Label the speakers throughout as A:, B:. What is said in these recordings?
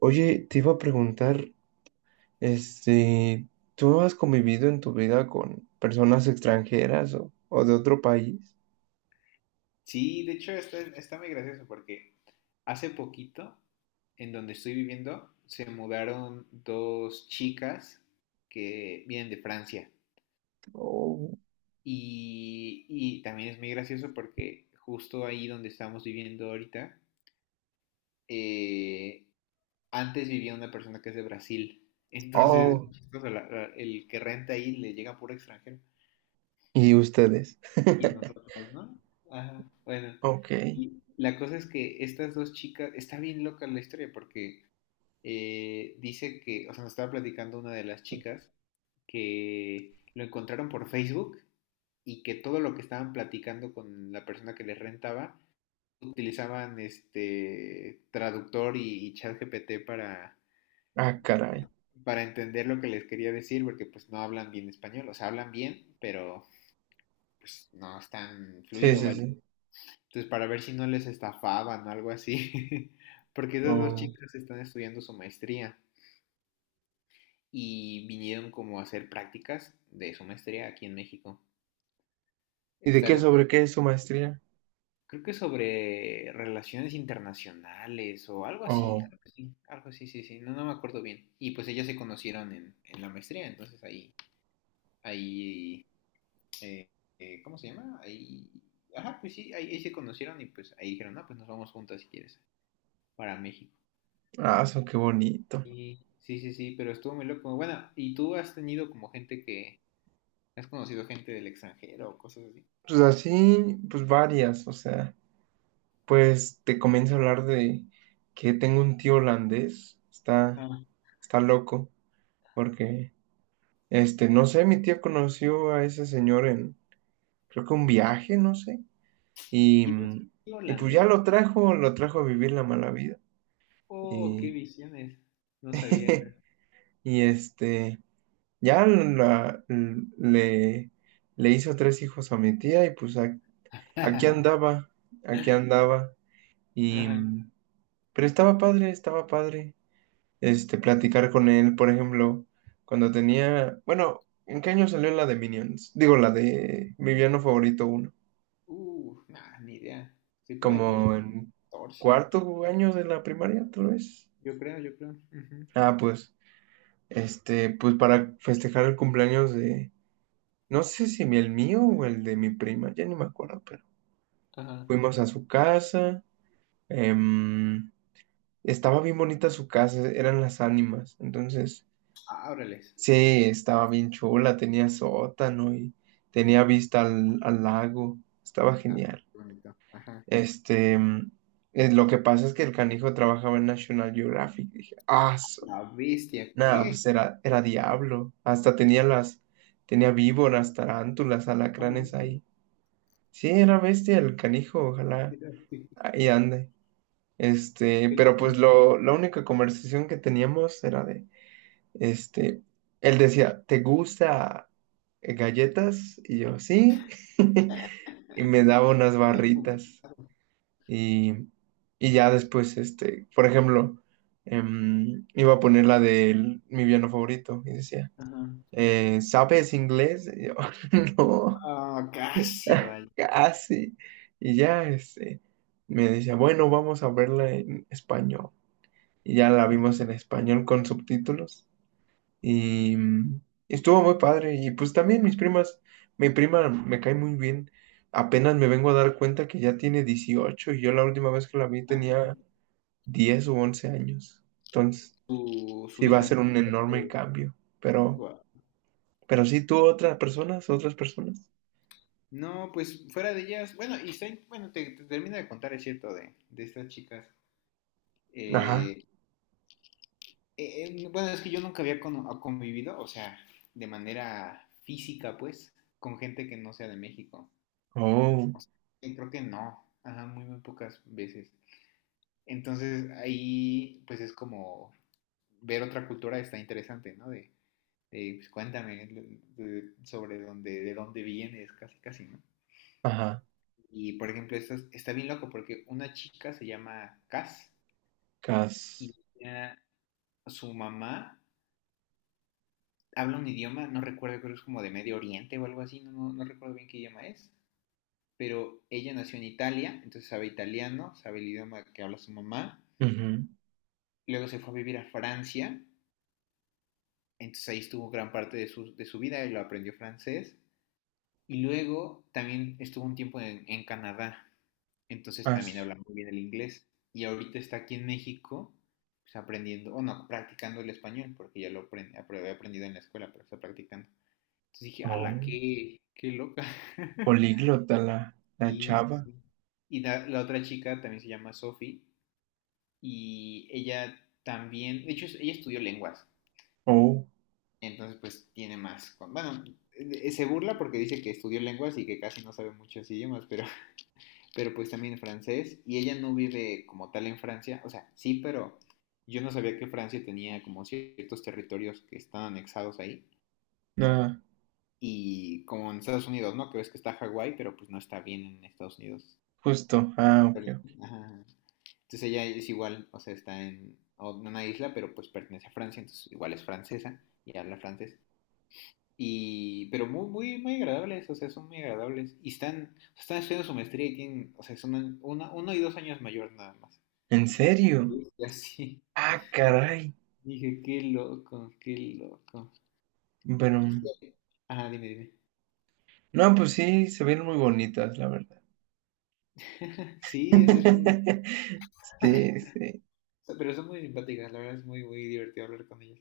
A: Oye, te iba a preguntar, este, ¿tú no has convivido en tu vida con personas extranjeras o de otro país?
B: Sí, de hecho está muy gracioso porque hace poquito, en donde estoy viviendo, se mudaron dos chicas que vienen de Francia.
A: Oh,
B: Y también es muy gracioso porque justo ahí donde estamos viviendo ahorita, eh, antes vivía una persona que es de Brasil. Entonces, es
A: oh,
B: muy chistoso, el que renta ahí le llega puro extranjero.
A: ¿y ustedes?
B: Y nosotros, ¿no? Ajá, bueno.
A: Ok,
B: Y la cosa es que estas dos chicas, está bien loca la historia porque dice que, o sea, nos estaba platicando una de las chicas que lo encontraron por Facebook y que todo lo que estaban platicando con la persona que les rentaba utilizaban este traductor y chat para,
A: ah, caray.
B: para entender lo que les quería decir, porque pues no hablan bien español, o sea, hablan bien, pero pues no es tan
A: Sí,
B: fluido,
A: sí,
B: vaya.
A: sí.
B: Entonces, para ver si no les estafaban o algo así, porque esas dos
A: Oh.
B: chicas están estudiando su maestría. Y vinieron como a hacer prácticas de su maestría aquí en México.
A: ¿Y de
B: Está
A: qué,
B: loco.
A: sobre qué es su maestría?
B: Creo que sobre relaciones internacionales o algo así,
A: Oh,
B: algo así, algo así, sí, sí, no, no me acuerdo bien. Y pues ellas se conocieron en la maestría, entonces ahí, ahí, eh, ¿cómo se llama? Ahí, ajá, pues sí, ahí, ahí se conocieron y pues ahí dijeron, no, pues nos vamos juntas si quieres, para México.
A: ah, eso, qué bonito.
B: Y sí, sí, sí, pero estuvo muy loco. Bueno, ¿y tú has tenido como gente que, has conocido gente del extranjero o cosas así?
A: Pues así, pues varias, o sea, pues te comienzo a hablar de que tengo un tío holandés, está,
B: Ah.
A: está loco, porque... no sé, mi tía conoció a ese señor en, creo que un viaje, no sé. Y,
B: ¿Tienes un
A: mm,
B: tío
A: y pues ya
B: holandés?
A: lo trajo a vivir la mala vida.
B: Oh, qué
A: Y,
B: visiones. No sabía esa.
A: y este, ya le, le hizo tres hijos a mi tía y pues aquí andaba, aquí andaba. Y,
B: Ajá.
A: mm, pero estaba padre, platicar con él, por ejemplo, cuando tenía, bueno, ¿en qué año salió la de Minions? Digo, la de mi villano favorito
B: Nah, ni idea. Estoy perdido como en
A: como en
B: 14,
A: cuarto año de la primaria, tal vez.
B: yo creo, yo creo. Ujú.
A: Ah, pues, para festejar el cumpleaños de, no sé si el mío o el de mi prima, ya ni me acuerdo, pero
B: Ajá.
A: fuimos a su casa, em, estaba bien bonita su casa, eran las ánimas, entonces,
B: Ah, órales.
A: sí, estaba bien chula, tenía sótano y tenía vista al, al lago, estaba
B: Ah,
A: genial.
B: qué bonito. Ajá.
A: Este, em, lo que pasa es que el canijo trabajaba en National Geographic. Dije, ah,
B: La bestia,
A: nada,
B: ¿qué?
A: pues era, era diablo. Hasta tenía víboras, tarántulas,
B: No
A: alacranes
B: manches,
A: ahí. Sí, era bestia el canijo,
B: qué
A: ojalá
B: loco,
A: ahí ande.
B: qué
A: Pero
B: loco.
A: pues la única conversación que teníamos era de, este, él decía, ¿te gusta galletas? Y yo, sí. Y me daba unas
B: Bien
A: barritas.
B: complicado.
A: Y, y ya después, por ejemplo, iba a poner la de mi piano favorito y decía,
B: Ajá.
A: eh, ¿sabes inglés? Y yo, no,
B: Ah, casi, vale.
A: casi. Y ya, me decía, bueno, vamos a verla en español. Y ya la
B: Ujú.
A: vimos en español con subtítulos. Y estuvo muy padre. Y pues también mis primas, mi prima me cae muy bien. Apenas me vengo a dar cuenta que ya tiene 18 y yo la última vez que la vi
B: Ah,
A: tenía 10 u 11 años. Entonces,
B: su
A: sí va a ser
B: hija.
A: un enorme cambio. Pero, pero sí, tú, otras personas, otras personas.
B: No, pues fuera de ellas, bueno, bueno, te termino de contar, es cierto, de estas chicas.
A: Ajá.
B: Eh, bueno, es que yo nunca había convivido, o sea, de manera física, pues, con gente que no sea de México.
A: Oh,
B: Y creo que no, ajá, muy pocas veces. Entonces ahí, pues es como ver otra cultura está interesante, ¿no? De, pues, cuéntame sobre dónde, de dónde vienes, casi, casi, ¿no?
A: ajá.
B: Y por ejemplo, está bien loco porque una chica se llama Cass y
A: Cas.
B: ella- su mamá habla un idioma, no recuerdo, creo que es como de Medio Oriente o algo así, no recuerdo bien qué idioma es, pero ella nació en Italia, entonces sabe italiano, sabe el idioma que habla su mamá,
A: Ujú.
B: luego se fue a vivir a Francia, entonces ahí estuvo gran parte de de su vida y lo aprendió francés, y luego también estuvo un tiempo en Canadá, entonces también
A: As.
B: habla muy bien el inglés, y ahorita está aquí en México pues, aprendiendo, o no, practicando el español, porque ya había aprendido en la escuela, pero está practicando. Entonces dije, ala,
A: Oh.
B: qué loca.
A: Políglota la, la
B: Sí, sí,
A: chava.
B: sí. Y la otra chica también se llama Sophie y ella también, de hecho, ella estudió lenguas,
A: Oh.
B: entonces pues tiene más, bueno, se burla porque dice que estudió lenguas y que casi no sabe muchos idiomas, pero, pero pues también francés y ella no vive como tal en Francia, o sea, sí, pero yo no sabía que Francia tenía como ciertos territorios que están anexados ahí.
A: Ah,
B: Y como en Estados Unidos, ¿no? Que ves que está Hawái, pero pues no está bien en Estados Unidos.
A: justo. Ah,
B: Pero-
A: ok. Ok.
B: ajá. Entonces ella es igual, o sea, está en en una isla, pero pues pertenece a Francia, entonces igual es francesa y habla francés. Y, pero muy, muy, muy agradables, o sea, son muy agradables. Y están estudiando su maestría y tienen, o sea, son uno y dos años mayor nada más.
A: ¿En
B: Dije, "A la
A: serio?
B: bestia, sí".
A: Ah, caray.
B: Dije, qué loco, qué loco.
A: Pero.
B: Es que- Ajá, dime, dime.
A: No, pues sí, se ven muy bonitas, la verdad.
B: Sí, es muy,
A: Sí, sí.
B: Pero son muy simpáticas, la verdad es muy, muy divertido hablar con ellas.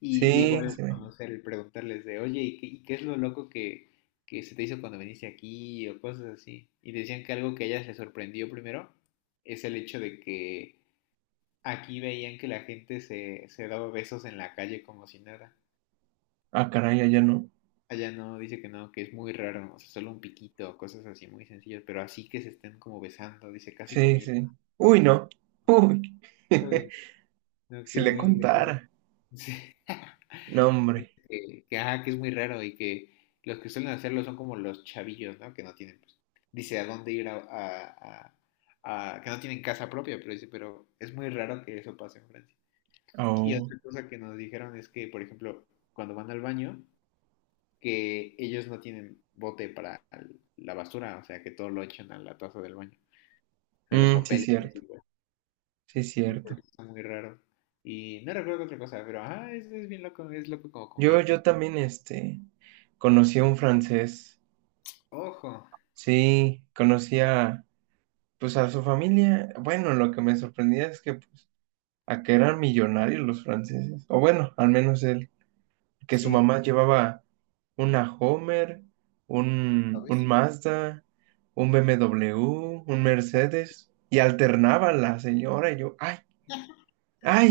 B: Y
A: Sí,
B: igual
A: se ve.
B: conocer y preguntarles de, oye, ¿y qué es lo loco que se te hizo cuando viniste aquí? O cosas así. Y decían que algo que a ellas les sorprendió primero es el hecho de que aquí veían que la gente se daba besos en la calle como si nada.
A: Ah, caray, allá no.
B: Allá no, dice que no, que es muy raro, o sea, solo un piquito, cosas así muy sencillas, pero así que se estén como besando, dice, casi
A: Sí,
B: comiendo.
A: sí. Uy, no. Uy.
B: Uy, no, que
A: Si
B: es
A: le
B: muy, muy raro.
A: contara.
B: Sí.
A: No,
B: Dice
A: hombre.
B: ajá, que es muy raro y que los que suelen hacerlo son como los chavillos, ¿no? Que no tienen, pues, dice a dónde que no tienen casa propia, pero dice, pero es muy raro que eso pase en Francia. Y
A: Oh.
B: otra cosa que nos dijeron es que, por ejemplo, cuando van al baño, que ellos no tienen bote para la basura, o sea, que todo lo echan a la taza del baño, o sea, los
A: Mm, sí,
B: papeles y así,
A: cierto.
B: güey.
A: Sí, cierto.
B: Entonces, está muy raro. Y no recuerdo otra cosa, pero ajá, es bien loco, es loco como
A: Yo,
B: convivir
A: yo
B: gente.
A: también, conocí a un francés,
B: Ojo,
A: sí, pues a su familia. Bueno, lo que me sorprendía es que, pues, a que eran millonarios los franceses, o bueno, al menos él, que su
B: sí.
A: mamá llevaba una Homer, un Mazda, un BMW, un Mercedes, y alternaba la señora, y yo, ay, ay,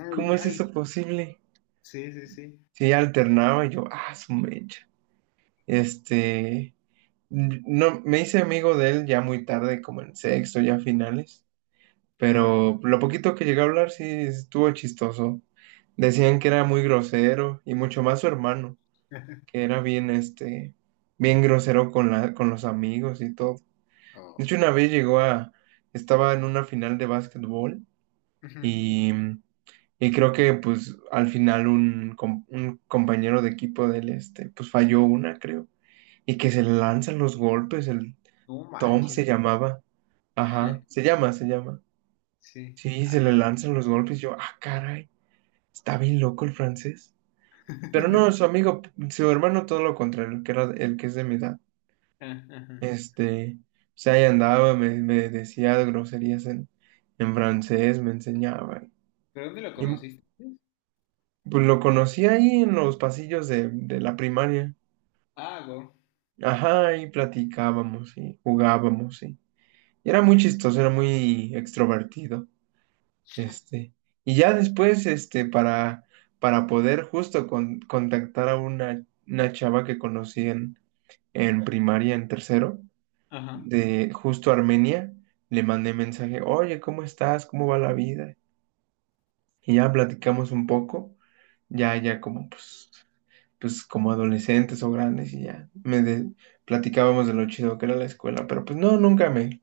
B: Ay,
A: ¿cómo es
B: ay,
A: eso posible?
B: sí, sí, sí.
A: Sí, alternaba, y yo, ah, su mecha, este... No, me hice amigo de él ya muy tarde, como en sexto, ya finales,
B: Ajá.
A: pero lo poquito que llegué a hablar sí estuvo chistoso. Decían que era muy grosero y mucho más su hermano, que era bien, bien grosero con la, con los amigos y todo. De
B: Oh,
A: hecho, una vez estaba en una final de básquetbol
B: ujú.
A: y, y creo que pues al final un compañero de equipo del este, pues falló una, creo, y que se le lanzan los golpes, el
B: No
A: Tom
B: manches,
A: se
B: güey.
A: llamaba. Ajá, se llama, se llama.
B: Sí,
A: Sí, se le
B: ala, ¿no?
A: lanzan los golpes. Yo, ah, caray, está bien loco el francés. Pero no, su amigo, su hermano, todo lo contrario, el que era, el que es de mi edad.
B: Ah, ajá.
A: O sea, ahí andaba, me decía groserías en francés, me enseñaba.
B: ¿Pero dónde lo
A: Y
B: conociste?
A: pues lo conocí ahí en los pasillos de la primaria.
B: Ah, wow.
A: Ajá, y platicábamos, y jugábamos, sí. Y era muy chistoso, era muy extrovertido. Este, y ya después, para poder justo contactar a una chava que conocí en primaria, en tercero,
B: Ajá.
A: de justo Armenia, le mandé mensaje, oye, ¿cómo estás? ¿Cómo va la vida? Y ya platicamos un poco, ya como, pues, como adolescentes o grandes y ya, platicábamos de lo chido que era la escuela, pero pues no, nunca me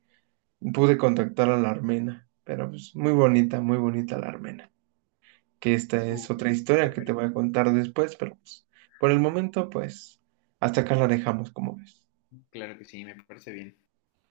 A: pude contactar a la armena, pero pues muy bonita la armena que esta es
B: Uy,
A: otra historia
B: te
A: que te
B: perdí.
A: voy a contar después, pero pues, por el momento, pues, hasta acá la dejamos, como ves.
B: Claro que sí, me parece bien.